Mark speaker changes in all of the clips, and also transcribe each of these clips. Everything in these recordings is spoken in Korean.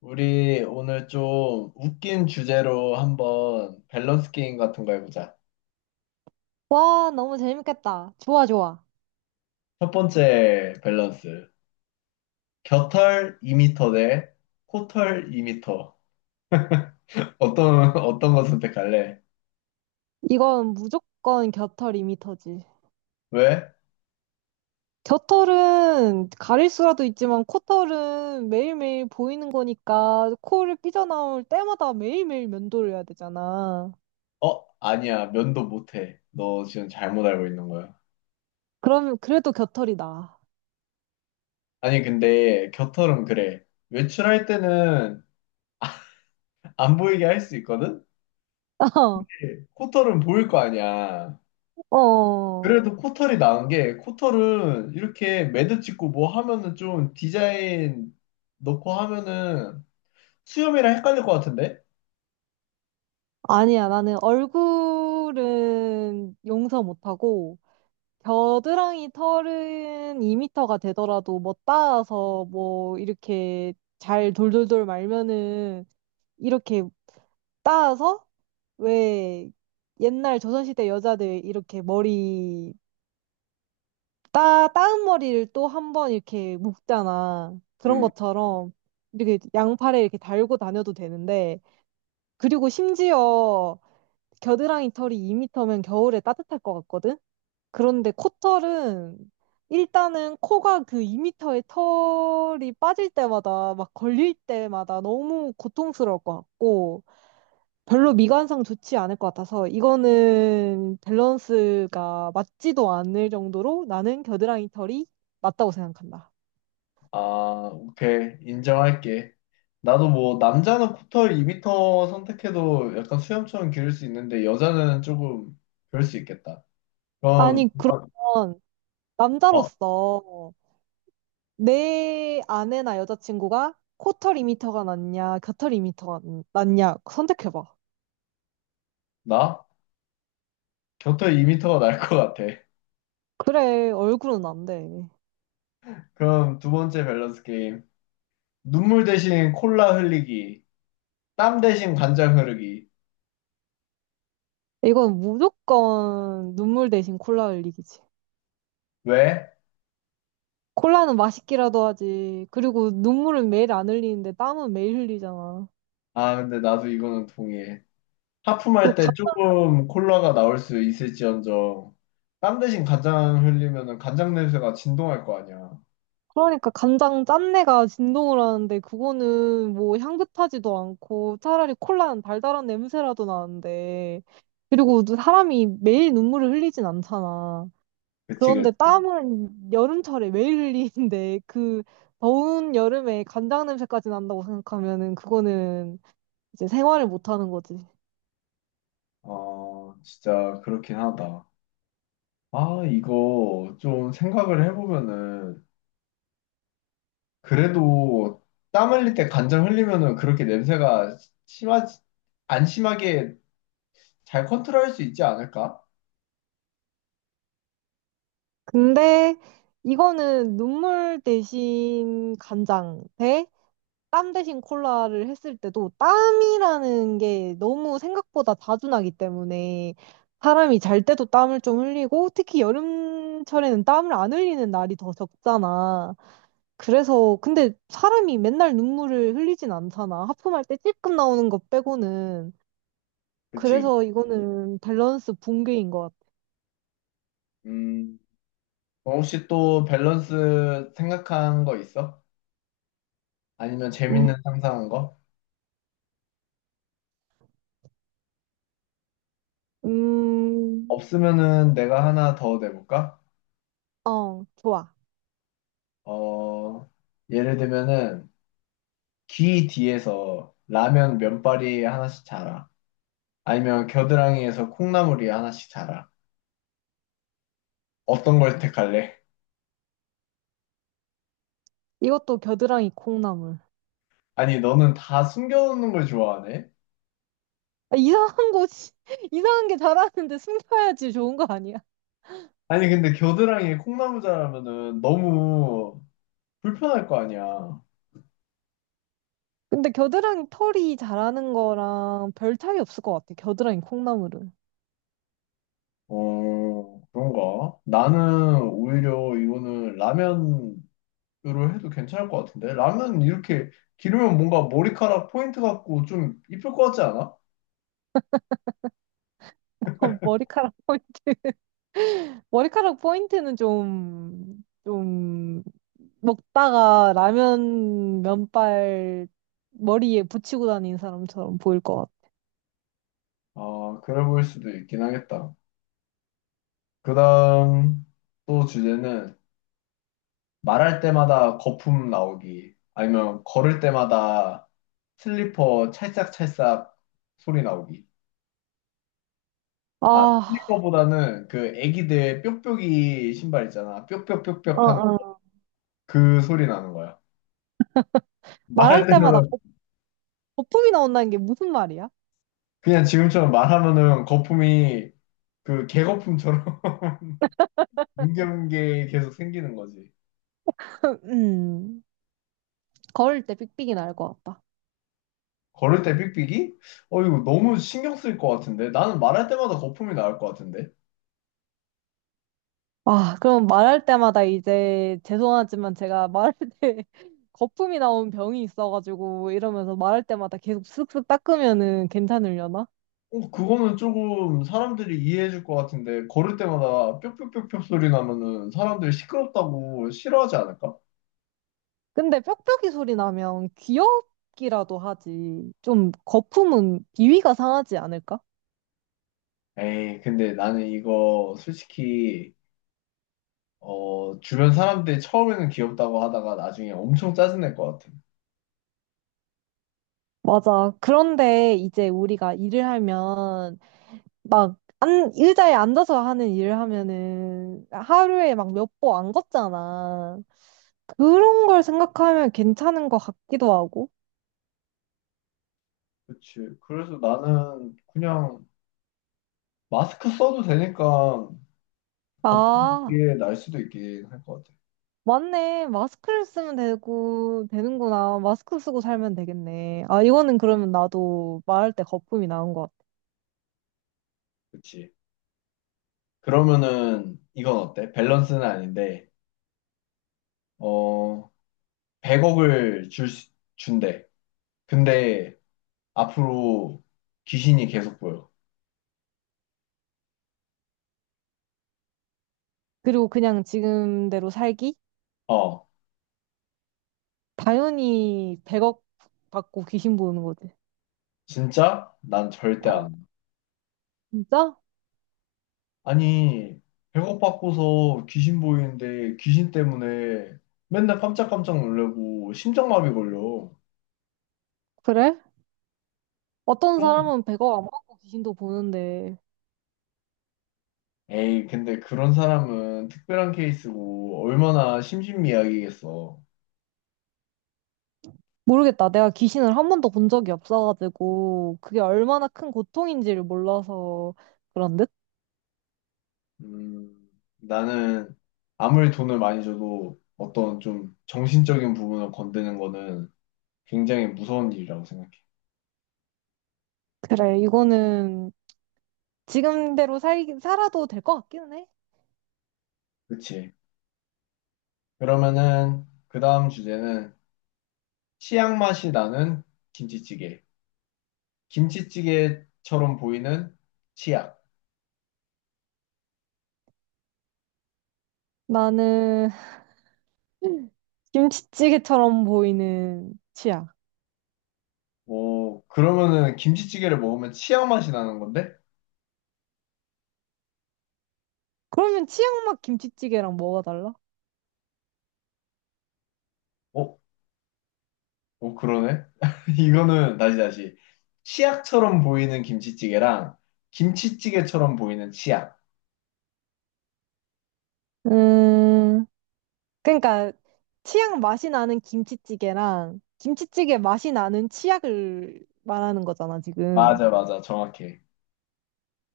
Speaker 1: 우리 오늘 좀 웃긴 주제로 한번 밸런스 게임 같은 거 해보자.
Speaker 2: 와, 너무 재밌겠다. 좋아, 좋아.
Speaker 1: 첫 번째 밸런스. 겨털 2미터 대 코털 2미터. 어떤, 어떤 거 선택할래?
Speaker 2: 이건 무조건 겨털 2미터지.
Speaker 1: 왜?
Speaker 2: 겨털은 가릴 수라도 있지만 코털은 매일매일 보이는 거니까 코를 삐져나올 때마다 매일매일 면도를 해야 되잖아.
Speaker 1: 어? 아니야. 면도 못해. 너 지금 잘못 알고 있는 거야.
Speaker 2: 그럼 그래도 겨털이 나.
Speaker 1: 아니, 근데 겨털은 그래. 외출할 때는 안 보이게 할 수 있거든? 코털은 보일 거 아니야.
Speaker 2: 어,
Speaker 1: 그래도 코털이 나은 게 코털은 이렇게 매듭 찍고 뭐 하면은 좀 디자인 넣고 하면은 수염이랑 헷갈릴 것 같은데?
Speaker 2: 아니야. 나는 얼굴은 용서 못하고, 겨드랑이 털은 2미터가 되더라도 뭐 따서 뭐 이렇게 잘 돌돌돌 말면은 이렇게 따서 왜 옛날 조선시대 여자들 이렇게 머리 따 따은 머리를 또 한번 이렇게 묶잖아. 그런
Speaker 1: 음.
Speaker 2: 것처럼 이렇게 양팔에 이렇게 달고 다녀도 되는데 그리고 심지어 겨드랑이 털이 2미터면 겨울에 따뜻할 것 같거든. 그런데 코털은 일단은 코가 그 2미터의 털이 빠질 때마다 막 걸릴 때마다 너무 고통스러울 것 같고 별로 미관상 좋지 않을 것 같아서 이거는 밸런스가 맞지도 않을 정도로 나는 겨드랑이 털이 맞다고 생각한다.
Speaker 1: 아, 오케이. 인정할게. 나도 뭐 남자는 코털 2m 선택해도 약간 수염처럼 기를 수 있는데 여자는 조금 그럴 수 있겠다. 그럼
Speaker 2: 아니,
Speaker 1: 아,
Speaker 2: 그러면
Speaker 1: 어,
Speaker 2: 남자로서 내 아내나 여자친구가 코털 2미터가 낫냐, 겨털 2미터가 낫냐 선택해봐.
Speaker 1: 나? 곁털 2미터가 날 것 같아.
Speaker 2: 그래, 얼굴은 안 돼.
Speaker 1: 그럼 두 번째 밸런스 게임. 눈물 대신 콜라 흘리기. 땀 대신 간장 흐르기.
Speaker 2: 이건 무조건 눈물 대신 콜라 흘리기지.
Speaker 1: 왜?
Speaker 2: 콜라는 맛있기라도 하지. 그리고 눈물은 매일 안 흘리는데 땀은 매일 흘리잖아.
Speaker 1: 아, 근데 나도 이거는 동의해.
Speaker 2: 그
Speaker 1: 하품할 때 조금 콜라가 나올 수 있을지언정, 땀 대신 간장 흘리면은 간장 냄새가 진동할 거 아니야.
Speaker 2: 그러니까 간장 짠내가 진동을 하는데 그거는 뭐 향긋하지도 않고 차라리 콜라는 달달한 냄새라도 나는데 그리고 또 사람이 매일 눈물을 흘리진 않잖아.
Speaker 1: 그치, 그치.
Speaker 2: 그런데 땀은 여름철에 매일 흘리는데 그 더운 여름에 간장 냄새까지 난다고 생각하면은 그거는 이제 생활을 못 하는 거지.
Speaker 1: 어, 진짜 그렇긴 하다. 아, 이거 좀 생각을 해보면은, 그래도 땀 흘릴 때 간장 흘리면은 그렇게 냄새가 심하지, 안 심하게 잘 컨트롤할 수 있지 않을까?
Speaker 2: 근데 이거는 눈물 대신 간장 대 땀 대신 콜라를 했을 때도 땀이라는 게 너무 생각보다 자주 나기 때문에 사람이 잘 때도 땀을 좀 흘리고 특히 여름철에는 땀을 안 흘리는 날이 더 적잖아. 그래서 근데 사람이 맨날 눈물을 흘리진 않잖아. 하품할 때 찔끔 나오는 것 빼고는.
Speaker 1: 그치.
Speaker 2: 그래서 이거는 밸런스 붕괴인 것 같아.
Speaker 1: 음, 어, 혹시 또 밸런스 생각한 거 있어? 아니면
Speaker 2: 음,
Speaker 1: 재밌는 상상한 거?
Speaker 2: 음,
Speaker 1: 없으면은 내가 하나 더 내볼까?
Speaker 2: 어, 좋아.
Speaker 1: 어, 예를 들면은 귀 뒤에서 라면 면발이 하나씩 자라. 아니면 겨드랑이에서 콩나물이 하나씩 자라. 어떤 걸 택할래?
Speaker 2: 이것도 겨드랑이 콩나물.
Speaker 1: 아니, 너는 다 숨겨놓는 걸 좋아하네?
Speaker 2: 아, 이상한 곳이, 이상한 게 잘하는데 숨겨야지 좋은 거 아니야?
Speaker 1: 아니, 근데 겨드랑이에 콩나물 자라면은 너무 불편할 거 아니야.
Speaker 2: 근데 겨드랑이 털이 자라는 거랑 별 차이 없을 것 같아. 겨드랑이 콩나물은.
Speaker 1: 어, 그런가? 나는 오히려 이거는 라면 로 해도 괜찮을 것 같은데 라면 이렇게 기르면 뭔가 머리카락 포인트 같고 좀 이쁠 것 같지 않아?
Speaker 2: 머리카락, 포인- 머리카락 포인트는 좀, 좀, 먹다가 라면 면발 머리에 붙이고 다니는 사람처럼 보일 것 같아.
Speaker 1: 아, 그래 보일 수도 있긴 하겠다. 그다음 또 주제는 말할 때마다 거품 나오기 아니면 걸을 때마다 슬리퍼 찰싹찰싹 소리 나오기. 아,
Speaker 2: 아,
Speaker 1: 슬리퍼보다는 그 애기들 뾱뾱이 신발 있잖아, 뾱뾱뾱뾱
Speaker 2: 어,
Speaker 1: 하는
Speaker 2: 어.
Speaker 1: 그 소리 나는 거야. 말할
Speaker 2: 말할 때마다
Speaker 1: 때마다
Speaker 2: 거- 거품이 나온다는 게 무슨 말이야?
Speaker 1: 그냥 지금처럼 말하면은 거품이 그 개거품처럼 문경계 계속 생기는 거지.
Speaker 2: 음, 걸을 때 삑삑이 날 것 같아.
Speaker 1: 걸을 때 삑삑이? 어, 이거 너무 신경 쓸 것 같은데? 나는 말할 때마다 거품이 나올 것 같은데?
Speaker 2: 아, 그럼 말할 때마다 이제 죄송하지만 제가 말할 때 거품이 나온 병이 있어가지고 이러면서 말할 때마다 계속 쓱쓱 닦으면은 괜찮으려나?
Speaker 1: 어, 그거는 조금 사람들이 이해해 줄 것 같은데, 걸을 때마다 뿅뿅뿅뿅 소리 나면은 사람들이 시끄럽다고 싫어하지 않을까?
Speaker 2: 근데 뿅뿅이 소리 나면 귀엽기라도 하지. 좀 거품은 비위가 상하지 않을까?
Speaker 1: 에이, 근데 나는 이거 솔직히, 어, 주변 사람들이 처음에는 귀엽다고 하다가 나중에 엄청 짜증낼 것 같아.
Speaker 2: 맞아. 그런데 이제 우리가 일을 하면 막 안, 의자에 앉아서 하는 일을 하면은 하루에 막 몇 보 안 걷잖아. 그런 걸 생각하면 괜찮은 것 같기도 하고.
Speaker 1: 그치. 그래서 나는 그냥 마스크 써도 되니까
Speaker 2: 아,
Speaker 1: 거품이 날 수도 있긴 할 것 같아.
Speaker 2: 맞네. 마스크를 쓰면 되고, 되는구나. 마스크 쓰고 살면 되겠네. 아, 이거는 그러면 나도 말할 때 거품이 나온 것 같아.
Speaker 1: 그치. 그러면은 이건 어때? 밸런스는 아닌데, 어, 100억을 준대. 근데 앞으로 귀신이 계속 보여.
Speaker 2: 그리고 그냥 지금대로 살기?
Speaker 1: 어,
Speaker 2: 당연히 100억 받고 귀신 보는 거지.
Speaker 1: 진짜? 난 절대 안.
Speaker 2: 어.
Speaker 1: 와.
Speaker 2: 진짜?
Speaker 1: 아니, 100억 받고서 귀신 보이는데 귀신 때문에 맨날 깜짝깜짝 놀래고 심장마비 걸려.
Speaker 2: 그래? 어떤
Speaker 1: 그럼
Speaker 2: 사람은 100억 안 받고 귀신도 보는데,
Speaker 1: 에이, 근데 그런 사람은 특별한 케이스고 얼마나 심신미약이겠어.
Speaker 2: 모르겠다. 내가 귀신을 한 번도 본 적이 없어가지고, 그게 얼마나 큰 고통인지를 몰라서 그런 듯?
Speaker 1: 음, 나는 아무리 돈을 많이 줘도 어떤 좀 정신적인 부분을 건드는 거는 굉장히 무서운 일이라고 생각해.
Speaker 2: 그래, 이거는 지금대로 살, 살아도 될 것 같기는 해.
Speaker 1: 그치? 그러면은 그 다음 주제는 치약 맛이 나는 김치찌개. 김치찌개처럼 보이는 치약.
Speaker 2: 나는 김치찌개처럼 보이는 치약.
Speaker 1: 오, 그러면은 김치찌개를 먹으면 치약 맛이 나는 건데?
Speaker 2: 그러면 치약 맛 김치찌개랑 뭐가 달라?
Speaker 1: 어? 어, 그러네? 이거는 다시 다시. 치약처럼 보이는 김치찌개랑 김치찌개처럼 보이는 치약.
Speaker 2: 음, 그러니까 치약 맛이 나는 김치찌개랑 김치찌개 맛이 나는 치약을 말하는 거잖아, 지금.
Speaker 1: 맞아, 맞아. 정확해.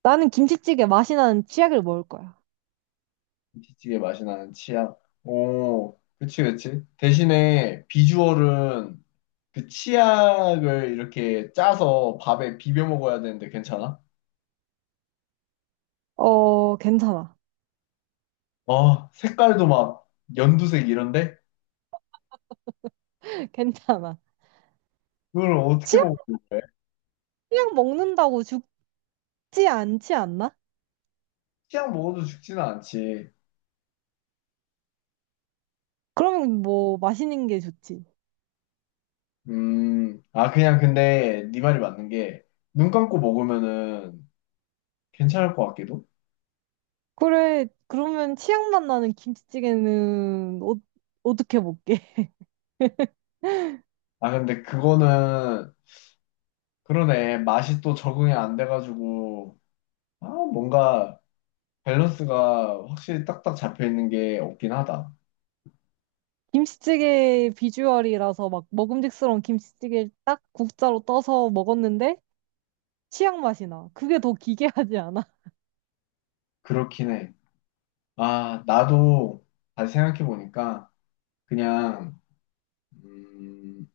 Speaker 2: 나는 김치찌개 맛이 나는 치약을 먹을 거야.
Speaker 1: 김치찌개 맛이 나는 치약. 오, 그치, 그치. 대신에 비주얼은 그 치약을 이렇게 짜서 밥에 비벼 먹어야 되는데 괜찮아?
Speaker 2: 어, 괜찮아.
Speaker 1: 아, 색깔도 막 연두색 이런데?
Speaker 2: 괜찮아.
Speaker 1: 그걸 어떻게
Speaker 2: 치약,
Speaker 1: 먹고 그래?
Speaker 2: 치약 먹는다고 죽지 않지 않나?
Speaker 1: 치약 먹어도 죽지는 않지.
Speaker 2: 그러면 뭐 맛있는 게 좋지.
Speaker 1: 아, 그냥 근데 네 말이 맞는 게 눈 감고 먹으면은 괜찮을 것 같기도?
Speaker 2: 그래, 그러면 치약맛 나는 김치찌개는 어, 어떻게 먹게?
Speaker 1: 아, 근데 그거는 그러네. 맛이 또 적응이 안 돼가지고 아, 뭔가 밸런스가 확실히 딱딱 잡혀 있는 게 없긴 하다.
Speaker 2: 김치찌개 비주얼이라서 막 먹음직스러운 김치찌개를 딱 국자로 떠서 먹었는데 치약 맛이 나. 그게 더 기괴하지 않아?
Speaker 1: 그렇긴 해. 아, 나도 다시 생각해 보니까 그냥 음,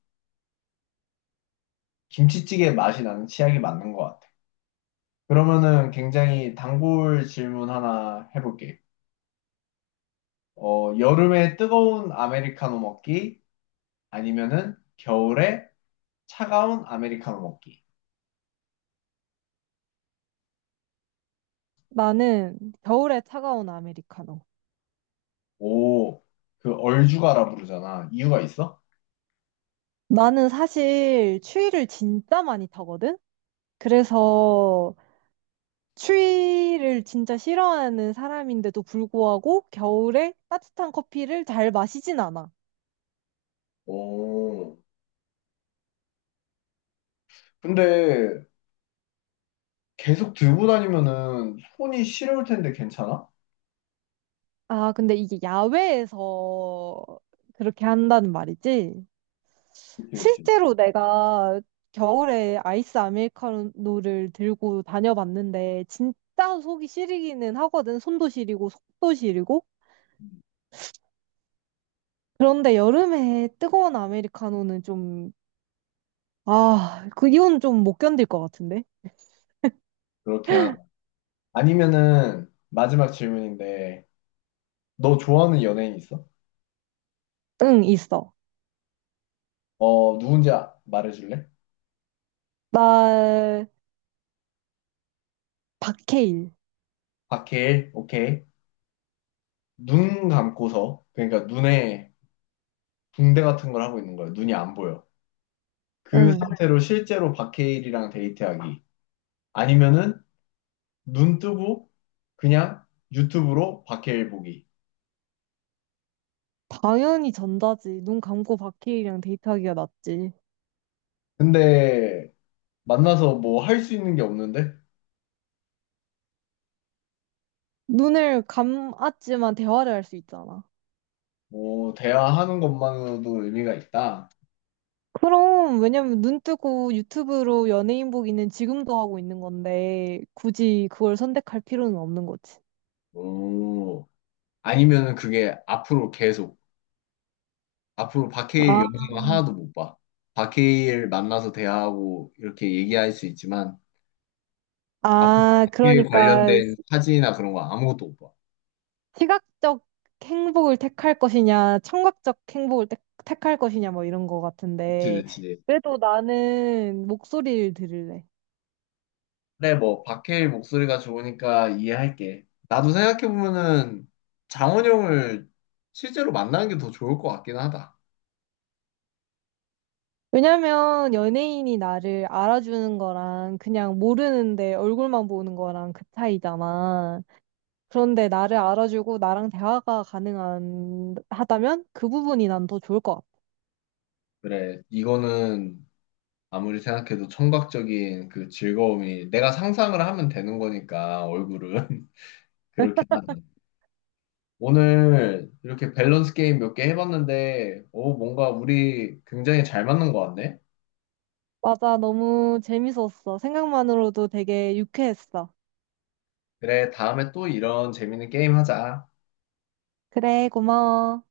Speaker 1: 김치찌개 맛이 나는 치약이 맞는 것 같아. 그러면은 굉장히 단골 질문 하나 해볼게. 어, 여름에 뜨거운 아메리카노 먹기 아니면은 겨울에 차가운 아메리카노 먹기.
Speaker 2: 나는 겨울에 차가운 아메리카노.
Speaker 1: 오, 그 얼죽아라 부르잖아. 이유가 있어?
Speaker 2: 나는 사실 추위를 진짜 많이 타거든? 그래서 추위를 진짜 싫어하는 사람인데도 불구하고 겨울에 따뜻한 커피를 잘 마시진 않아.
Speaker 1: 오. 근데 계속 들고 다니면은 손이 시려울 텐데 괜찮아?
Speaker 2: 아, 근데 이게 야외에서 그렇게 한다는 말이지?
Speaker 1: 그치, 그지.
Speaker 2: 실제로 내가 겨울에 아이스 아메리카노를 들고 다녀봤는데, 진짜 속이 시리기는 하거든. 손도 시리고, 속도 시리고. 그런데 여름에 뜨거운 아메리카노는 좀, 아, 그 이건 좀 못 견딜 것 같은데?
Speaker 1: 그렇게 하자. 아니면은 마지막 질문인데 너 좋아하는 연예인 있어?
Speaker 2: 응, 있어.
Speaker 1: 어, 누군지 말해줄래?
Speaker 2: 나, 박해일.
Speaker 1: 박해일 오케이. 눈 감고서, 그러니까 눈에 붕대 같은 걸 하고 있는 거야. 눈이 안 보여. 그
Speaker 2: 응.
Speaker 1: 상태로 실제로 박해일이랑 데이트하기 아니면은 눈 뜨고 그냥 유튜브로 박해일 보기.
Speaker 2: 당연히 전자지. 눈 감고 박해일이랑 데이트하기가 낫지.
Speaker 1: 근데 만나서 뭐 할 수 있는 게 없는데.
Speaker 2: 눈을 감았지만 대화를 할 수 있잖아.
Speaker 1: 오, 대화하는 것만으로도 의미가 있다.
Speaker 2: 그럼, 왜냐면 눈 뜨고 유튜브로 연예인 보기는 지금도 하고 있는 건데, 굳이 그걸 선택할 필요는 없는 거지.
Speaker 1: 오, 아니면은 그게 앞으로 계속, 앞으로 박해일
Speaker 2: 아,
Speaker 1: 영상을 하나도 못 봐. 박해일 만나서 대화하고 이렇게 얘기할 수 있지만, 아,
Speaker 2: 아,
Speaker 1: 박해일
Speaker 2: 그러니까
Speaker 1: 관련된 사진이나 그런 거 아무것도 못 봐.
Speaker 2: 시각적 행복을 택할 것이냐, 청각적 행복을 택할 것이냐, 뭐 이런 거
Speaker 1: 그치,
Speaker 2: 같은데,
Speaker 1: 그치.
Speaker 2: 그래도 나는 목소리를 들을래.
Speaker 1: 그래, 뭐, 박해일 목소리가 좋으니까 이해할게. 나도 생각해보면은 장원영을 실제로 만나는 게 더 좋을 것 같긴 하다.
Speaker 2: 왜냐면 연예인이 나를 알아주는 거랑 그냥 모르는데 얼굴만 보는 거랑 그 차이잖아. 그런데 나를 알아주고 나랑 대화가 가능한, 하다면 그 부분이 난 더 좋을 것 같아.
Speaker 1: 그래, 이거는 아무리 생각해도 청각적인 그 즐거움이 내가 상상을 하면 되는 거니까 얼굴은 그렇긴 하다. 오늘 이렇게 밸런스 게임 몇 개 해봤는데 오, 뭔가 우리 굉장히 잘 맞는 것 같네.
Speaker 2: 맞아, 너무 재밌었어. 생각만으로도 되게 유쾌했어.
Speaker 1: 그래, 다음에 또 이런 재밌는 게임 하자.
Speaker 2: 그래, 고마워.